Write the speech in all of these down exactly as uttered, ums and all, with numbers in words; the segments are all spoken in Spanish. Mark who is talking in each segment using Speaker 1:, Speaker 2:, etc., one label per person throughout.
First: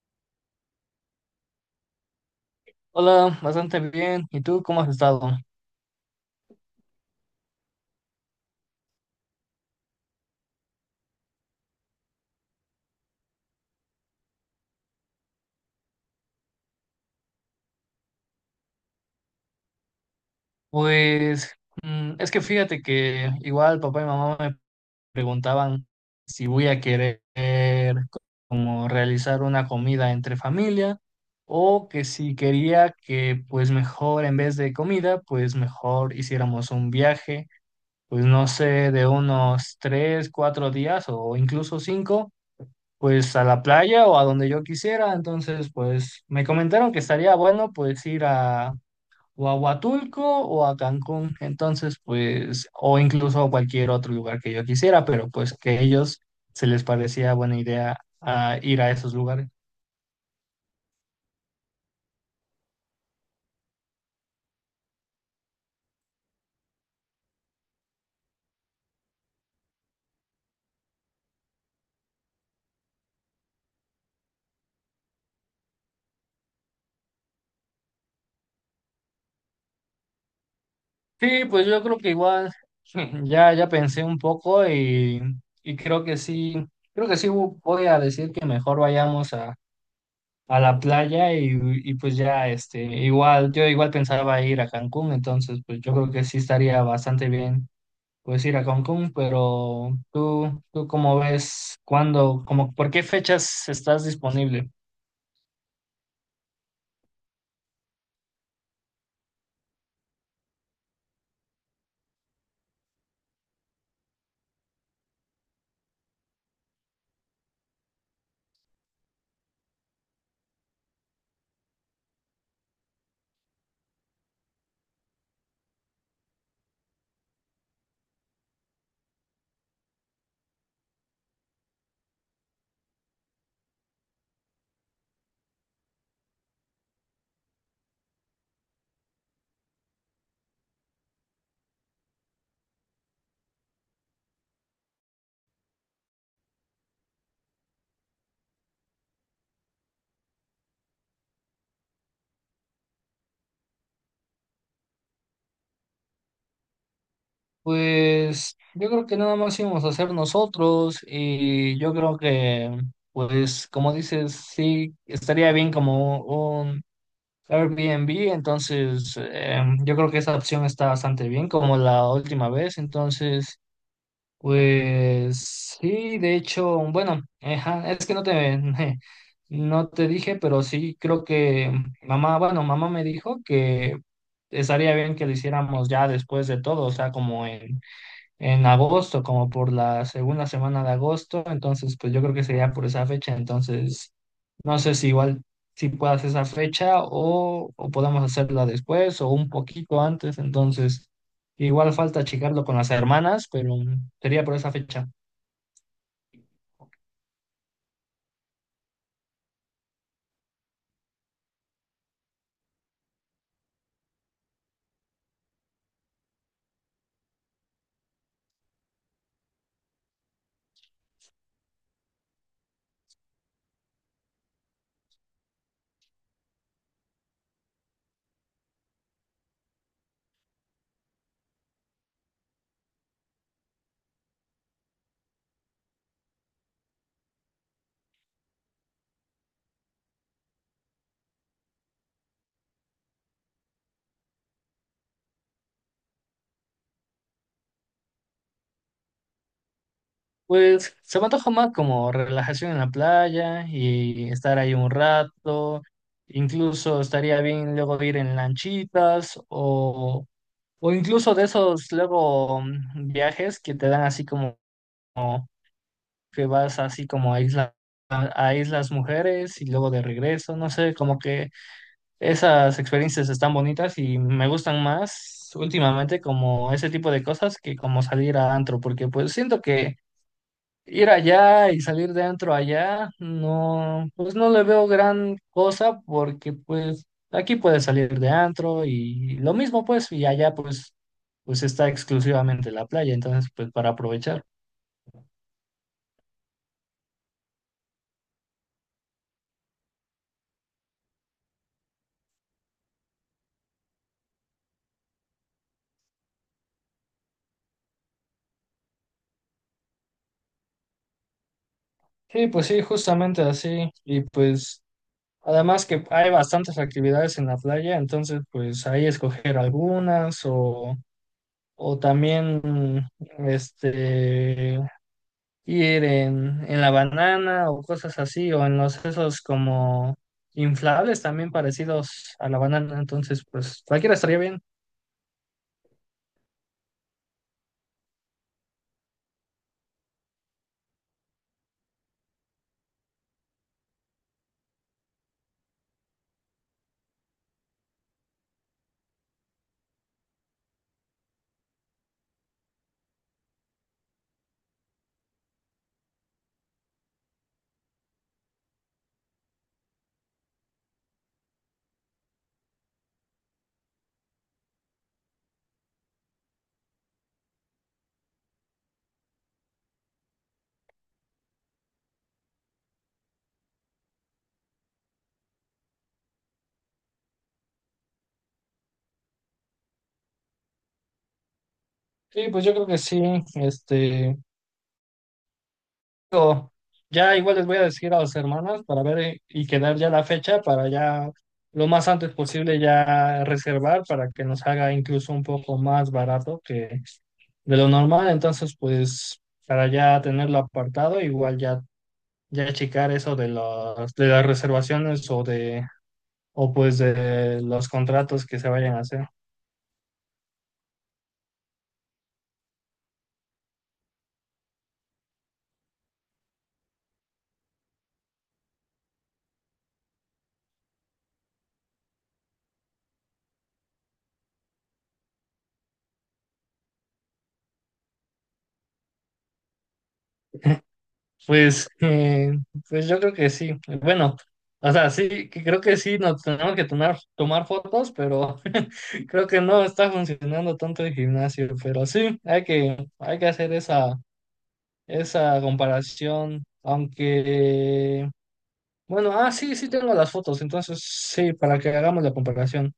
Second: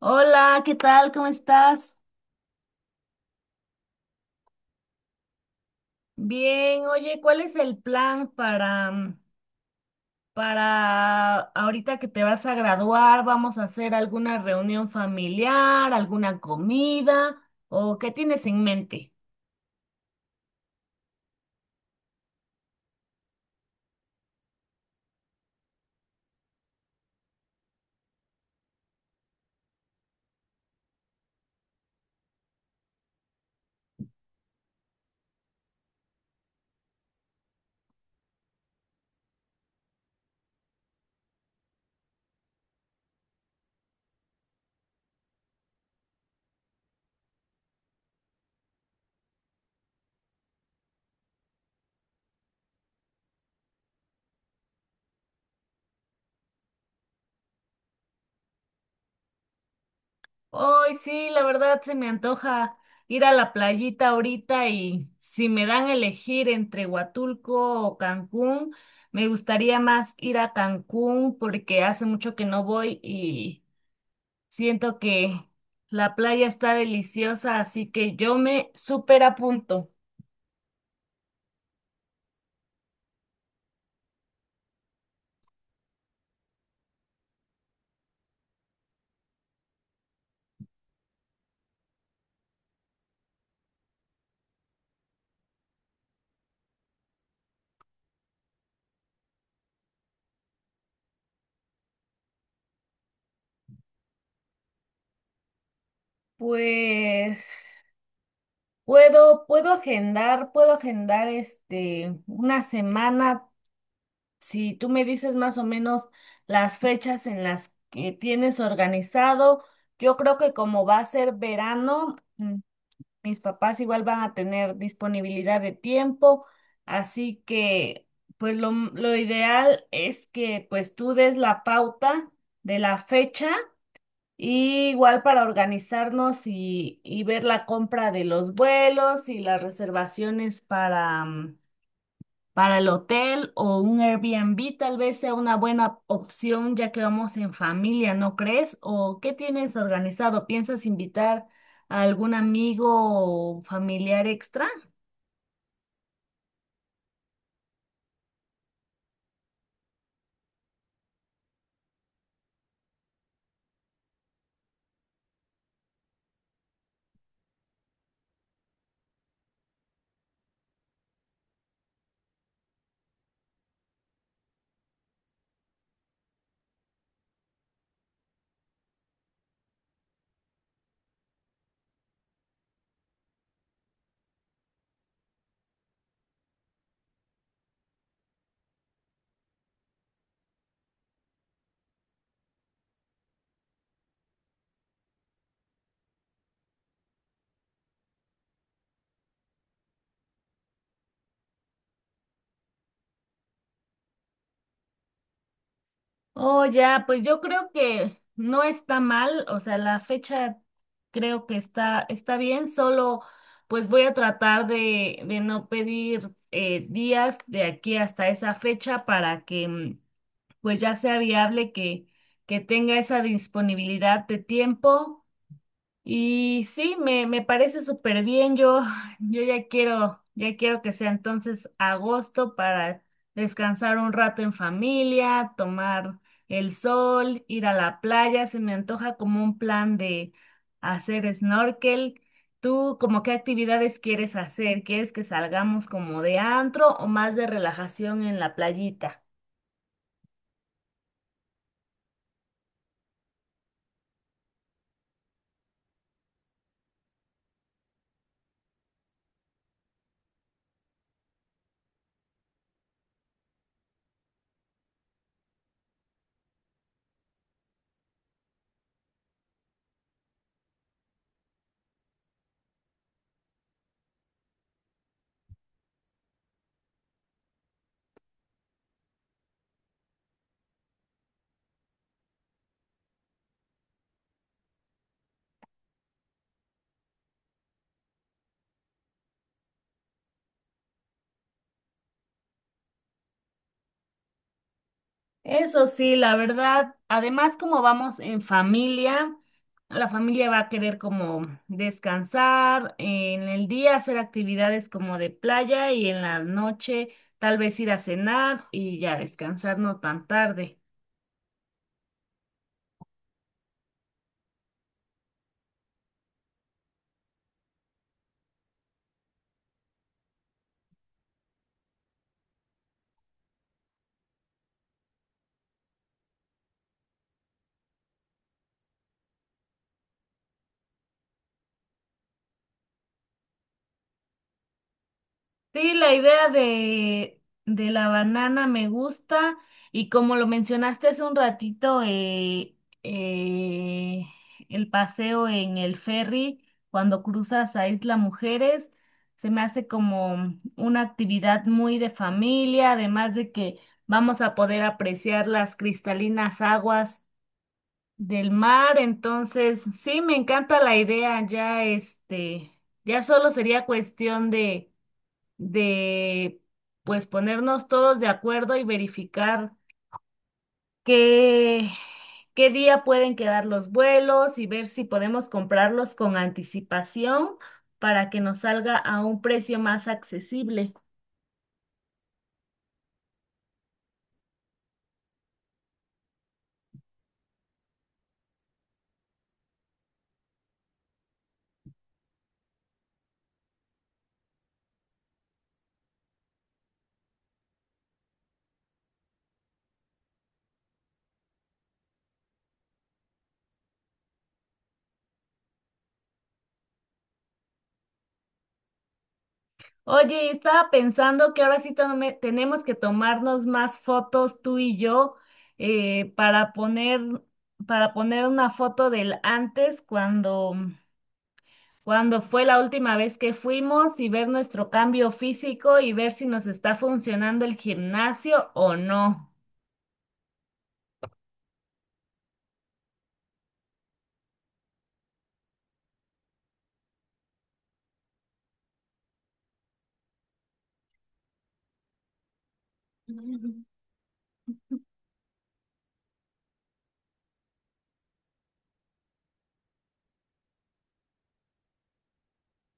Speaker 1: Hola, ¿qué tal? ¿Cómo estás?
Speaker 2: Hola, bastante bien. ¿Y tú cómo has estado?
Speaker 1: Bien, oye, ¿cuál es el plan para, mm, para ahorita que te vas a graduar? ¿Vamos a hacer alguna reunión familiar, alguna comida o qué tienes en mente?
Speaker 2: Pues mm, es que fíjate que igual papá y mamá me preguntaban si voy a querer como realizar una comida entre familia o que si quería que pues mejor en vez de comida pues mejor hiciéramos un viaje, pues no sé, de unos tres, cuatro días o incluso cinco pues a la playa o a donde yo quisiera. Entonces, pues me comentaron que estaría bueno pues ir a o a Huatulco o a Cancún, entonces pues, o incluso a cualquier otro lugar que yo quisiera, pero pues que a ellos se les parecía buena idea ah, ir a esos lugares.
Speaker 1: Hoy sí, la verdad se me antoja ir a la playita ahorita y si me dan a elegir entre Huatulco o Cancún, me gustaría más ir a Cancún porque hace mucho que no voy y... Siento que la playa está deliciosa, así que yo me súper apunto.
Speaker 2: Sí, pues yo creo que igual ya, ya pensé un poco y, y creo que sí, creo que sí vo- voy a decir que mejor vayamos a, a la playa y, y pues ya este, igual, yo igual pensaba ir a Cancún, entonces pues yo creo que sí estaría bastante bien pues ir a Cancún, pero tú, tú cómo ves, cuándo, como, ¿por qué fechas estás disponible?
Speaker 1: Pues puedo, puedo agendar, puedo agendar este una semana. Si tú me dices más o menos las fechas en las que tienes organizado, yo creo que como va a ser verano. mm, Mis papás igual van a tener disponibilidad de tiempo, así que pues lo, lo ideal es que pues tú des la pauta de la fecha y igual para organizarnos y, y ver la compra de los vuelos y las reservaciones para mm, para el hotel o un Airbnb tal vez sea una buena opción ya que vamos en familia, ¿no crees? ¿O qué tienes organizado? ¿Piensas invitar a algún amigo o familiar extra?
Speaker 2: Pues yo creo que nada más íbamos a hacer nosotros y yo creo que, pues como dices, sí, estaría bien como un Airbnb, entonces eh, yo creo que esa opción está bastante bien como la última vez, entonces... Pues sí, de hecho, bueno, ajá, es que no te, no te dije, pero sí creo que mamá, bueno, mamá me dijo que estaría bien que lo hiciéramos ya después de todo, o sea, como en en agosto, como por la segunda semana de agosto, entonces pues yo creo que sería por esa fecha, entonces no sé si igual si puedas esa fecha o, o podemos hacerla después o un poquito antes, entonces igual falta checarlo con las hermanas, pero mm, sería por esa fecha.
Speaker 1: Oh, ya, pues yo creo que no está mal, o sea, la fecha creo que está, está bien, solo pues voy a tratar de, de no pedir eh, días de aquí hasta esa fecha para que mm, pues ya sea viable que, que tenga esa disponibilidad de tiempo. Y sí, me, me parece súper bien. Yo, yo ya quiero, ya quiero que sea entonces agosto para descansar un rato en familia, tomar el sol, ir a la playa. Se me antoja como un plan de hacer snorkel. ¿Tú como qué actividades quieres hacer? ¿Quieres que salgamos como de antro o más de relajación en la playita?
Speaker 2: Pues se me antoja más como relajación en la playa y estar ahí un rato, incluso estaría bien luego ir en lanchitas o O incluso de esos luego mm, viajes que te dan así como como que vas así como a isla, a Islas Mujeres y luego de regreso, no sé, como que esas experiencias están bonitas y me gustan más últimamente como ese tipo de cosas que como salir a antro, porque pues siento que ir allá y salir dentro allá, no, pues no le veo gran cosa porque pues aquí puedes salir de antro y lo mismo pues y allá pues pues está exclusivamente la playa, entonces pues para aprovechar.
Speaker 1: Eso sí, la verdad, además como vamos en familia, la familia va a querer como descansar, en el día hacer actividades como de playa y en la noche tal vez ir a cenar y ya descansar no tan tarde.
Speaker 2: Sí, pues sí, justamente así y pues además que hay bastantes actividades en la playa, entonces pues ahí escoger algunas o o también este ir en, en la banana o cosas así, o en los esos como inflables también parecidos a la banana, entonces pues cualquiera estaría bien.
Speaker 1: Sí, la idea de, de la banana me gusta y como lo mencionaste hace un ratito, eh, eh, el paseo en el ferry cuando cruzas a Isla Mujeres se me hace como una actividad muy de familia, además de que vamos a poder apreciar las cristalinas aguas del mar, entonces sí, me encanta la idea, ya este, ya solo sería cuestión de de pues ponernos todos de acuerdo y verificar qué, qué día pueden quedar los vuelos y ver si podemos comprarlos con anticipación para que nos salga a un precio más accesible.
Speaker 2: Sí, pues yo creo que sí, este, digo, ya igual les voy a decir a los hermanos para ver eh, y quedar ya la fecha para ya lo más antes posible ya reservar para que nos haga incluso un poco más barato que de lo normal, entonces pues para ya tenerlo apartado, igual ya ya checar eso de las, de las reservaciones o de, o pues de los contratos que se vayan a hacer.
Speaker 1: Oye, estaba pensando que ahora sí tome- tenemos que tomarnos más fotos tú y yo eh, para poner, para poner una foto del antes cuando cuándo fue la última vez que fuimos y ver nuestro cambio físico y ver si nos está funcionando el gimnasio o no.
Speaker 2: Pues, eh, pues yo creo que sí. Bueno, o sea, sí, que creo que sí nos tenemos que tomar, tomar fotos, pero creo que no está funcionando tanto el gimnasio. Pero sí, hay que, hay que hacer
Speaker 1: Ujú.
Speaker 2: esa, esa comparación, aunque... Bueno, ah, sí, sí tengo las fotos, entonces sí, para que hagamos la comparación.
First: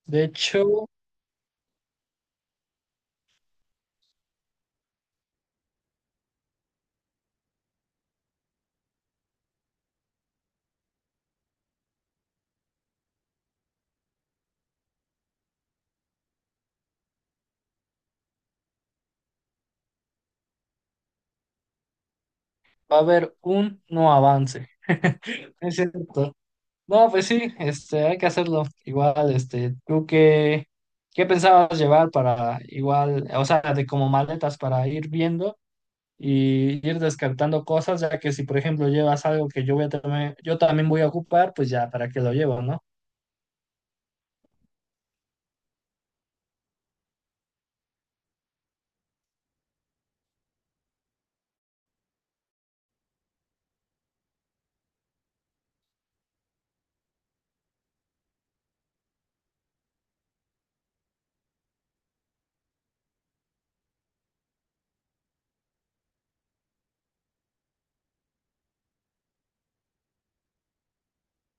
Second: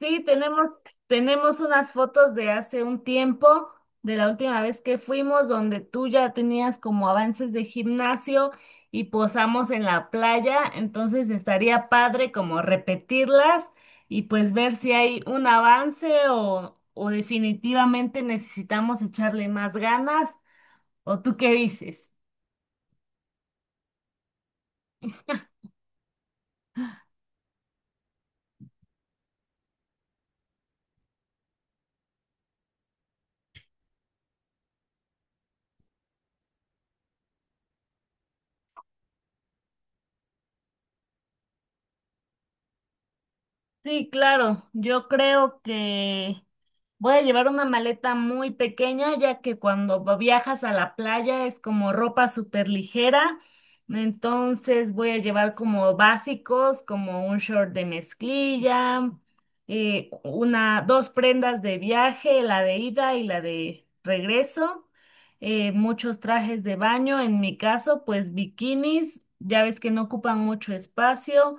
Speaker 1: Sí,
Speaker 2: De
Speaker 1: tenemos,
Speaker 2: hecho,
Speaker 1: tenemos unas fotos de hace un tiempo, de la última vez que fuimos, donde tú ya tenías como avances de gimnasio y posamos en la playa, entonces estaría padre como repetirlas y pues ver si hay un avance o, o definitivamente necesitamos echarle más ganas. ¿O tú qué dices?
Speaker 2: va a haber un no avance. Es cierto. No, pues sí, este, hay que hacerlo. Igual, este, ¿tú qué, qué pensabas llevar para igual, o sea, de como maletas para ir viendo y ir descartando cosas, ya que si por ejemplo llevas algo que yo voy a también, yo también voy a ocupar, pues ya, ¿para qué lo llevo, no?
Speaker 1: Sí, claro, yo creo que voy a llevar una maleta muy pequeña, ya que cuando viajas a la playa es como ropa súper ligera, entonces voy a llevar como básicos, como un short de mezclilla, eh, una, dos prendas de viaje, la de ida y la de regreso, eh, muchos trajes de baño, en mi caso, pues bikinis, ya ves que no ocupan mucho espacio.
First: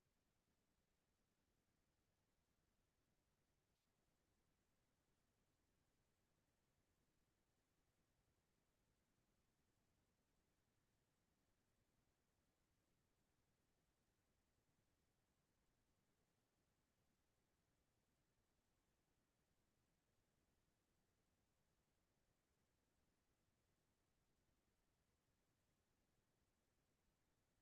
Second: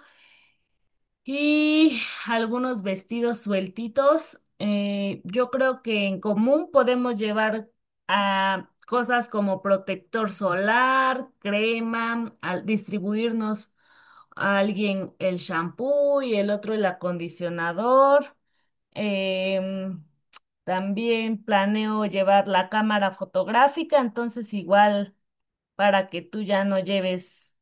Speaker 1: Y algunos vestidos sueltitos. Eh, yo creo que en común podemos llevar a cosas como protector solar, crema, al distribuirnos a alguien el shampoo y el otro el acondicionador. Em, También planeo llevar la cámara fotográfica, entonces igual para que tú ya no lleves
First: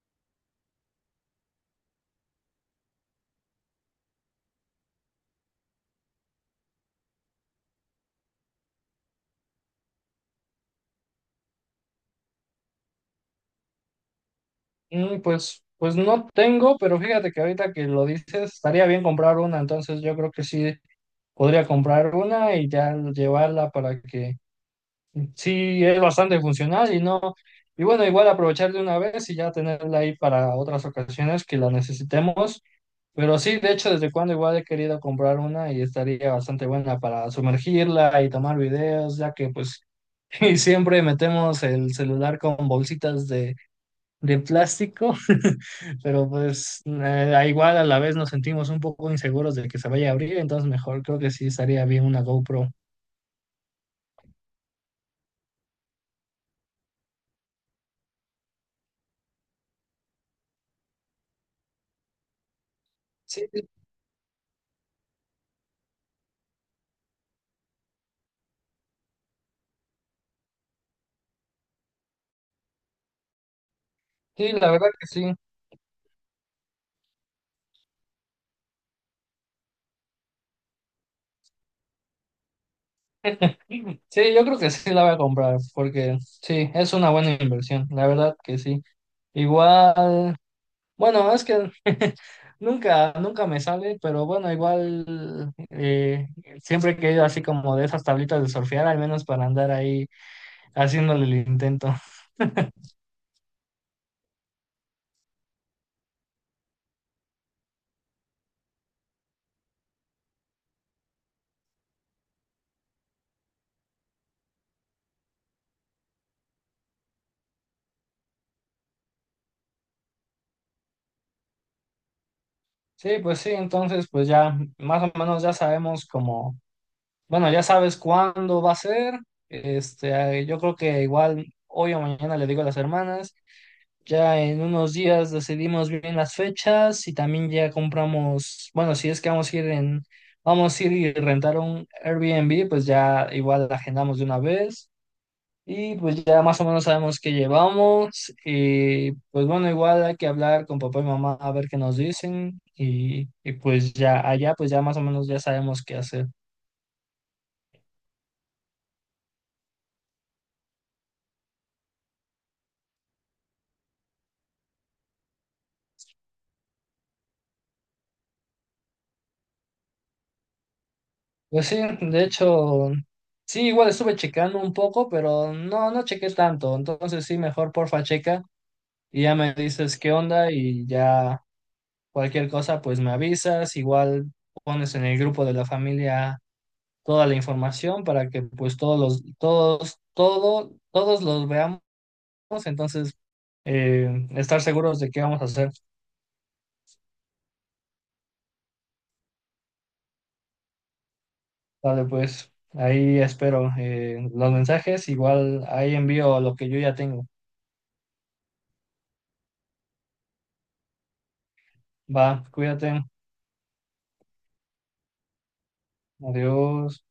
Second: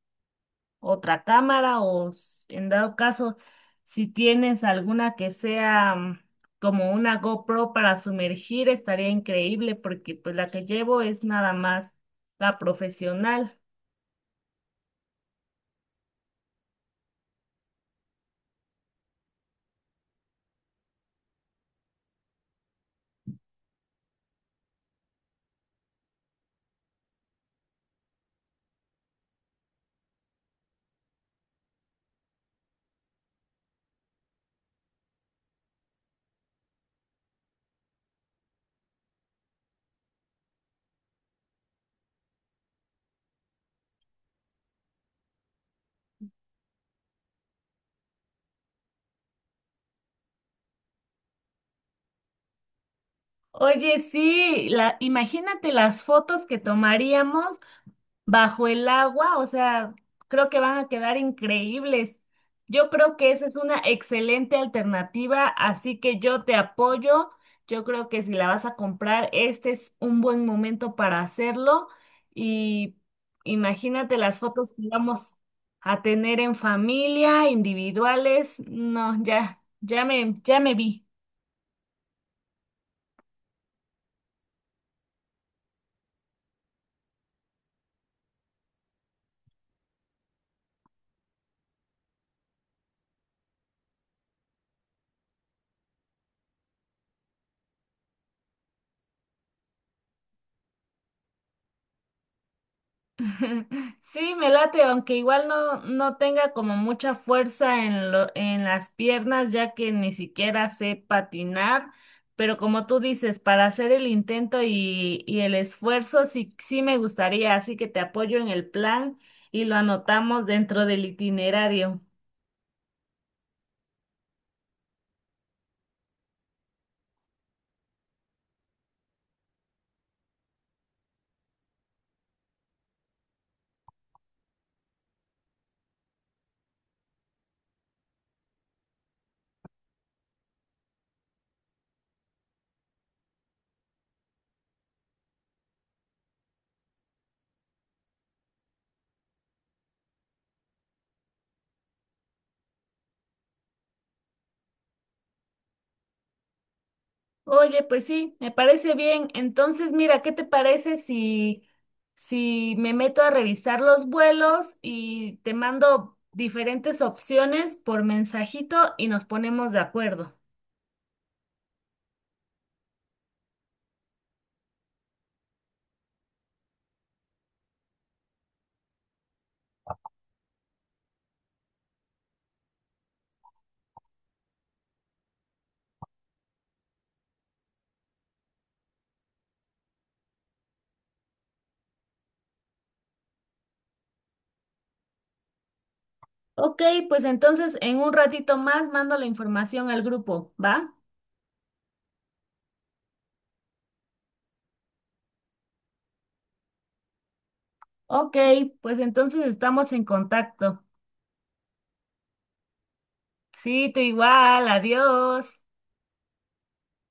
Speaker 1: otra cámara o s- en dado caso, si tienes alguna que sea mm, como una GoPro para sumergir, estaría increíble porque pues la que llevo es nada más la profesional.
Speaker 2: Mm, pues, pues no tengo, pero fíjate que ahorita que lo dices, estaría bien comprar una, entonces yo creo que sí podría comprar una y ya llevarla para que sí es bastante funcional y no, y bueno, igual aprovechar de una vez y ya tenerla ahí para otras ocasiones que la necesitemos. Pero sí, de hecho, desde cuando igual he querido comprar una y estaría bastante buena para sumergirla y tomar videos, ya que pues y siempre metemos el celular con bolsitas de, de plástico, pero pues eh, a igual a la vez nos sentimos un poco inseguros de que se vaya a abrir, entonces mejor creo que sí estaría bien una GoPro.
Speaker 1: Oye, sí, la, imagínate las fotos que tomaríamos bajo el agua, o sea, creo que van a quedar increíbles. Yo creo que esa
Speaker 2: Sí,
Speaker 1: es una excelente alternativa, así que yo te apoyo. Yo creo que si la vas a comprar, este es un buen momento para hacerlo y imagínate las
Speaker 2: sí, la
Speaker 1: fotos que
Speaker 2: verdad que sí.
Speaker 1: vamos a tener en familia, individuales. No, ya, ya me, ya me vi.
Speaker 2: Sí, yo creo que sí la voy a comprar porque sí, es una buena inversión, la verdad que sí. Igual, bueno, es que nunca, nunca me sale, pero bueno, igual eh, siempre he querido así como de esas tablitas de surfear, al menos para andar ahí haciéndole el intento.
Speaker 1: Sí, me late, aunque igual no, no tenga como mucha fuerza en lo- en las piernas, ya que ni siquiera sé patinar, pero como tú dices, para hacer el intento y, y el esfuerzo, sí, sí me gustaría, así que te apoyo en el plan y lo anotamos dentro del itinerario.
Speaker 2: Sí, pues sí, entonces pues ya más o menos ya sabemos como, bueno, ya sabes cuándo va a ser. Este, eh, yo creo que igual hoy o mañana le digo a las hermanas. Ya en unos días decidimos bien las fechas y también ya compramos, bueno, si es que vamos a ir en, vamos a ir y rentar un Airbnb, pues ya igual agendamos de una vez y pues ya más o menos sabemos qué llevamos y pues bueno, igual hay que hablar con papá y mamá a ver qué nos dicen y, y pues ya allá pues ya más o menos ya sabemos qué hacer.
Speaker 1: Oye, pues sí, me parece bien. Entonces, mira, ¿qué te parece si, si me meto a revisar los vuelos y te mando diferentes opciones por mensajito y nos ponemos de acuerdo?
Speaker 2: Pues sí, de hecho, sí, igual estuve checando un poco, pero no, no chequé tanto, entonces sí, mejor porfa checa y ya me dices qué onda y ya cualquier cosa pues me avisas, igual pones en el grupo de la familia toda la información para que pues todos los, todos, todo, todos los veamos, entonces eh, estar seguros de qué vamos a hacer.
Speaker 1: Ok, pues entonces en un ratito más mando la información al grupo, ¿va?
Speaker 2: Vale, pues ahí espero eh, los mensajes, igual ahí envío lo que yo ya tengo.
Speaker 1: Ok, pues entonces estamos en contacto.
Speaker 2: Va, cuídate,
Speaker 1: Sí, tú igual, adiós.
Speaker 2: adiós.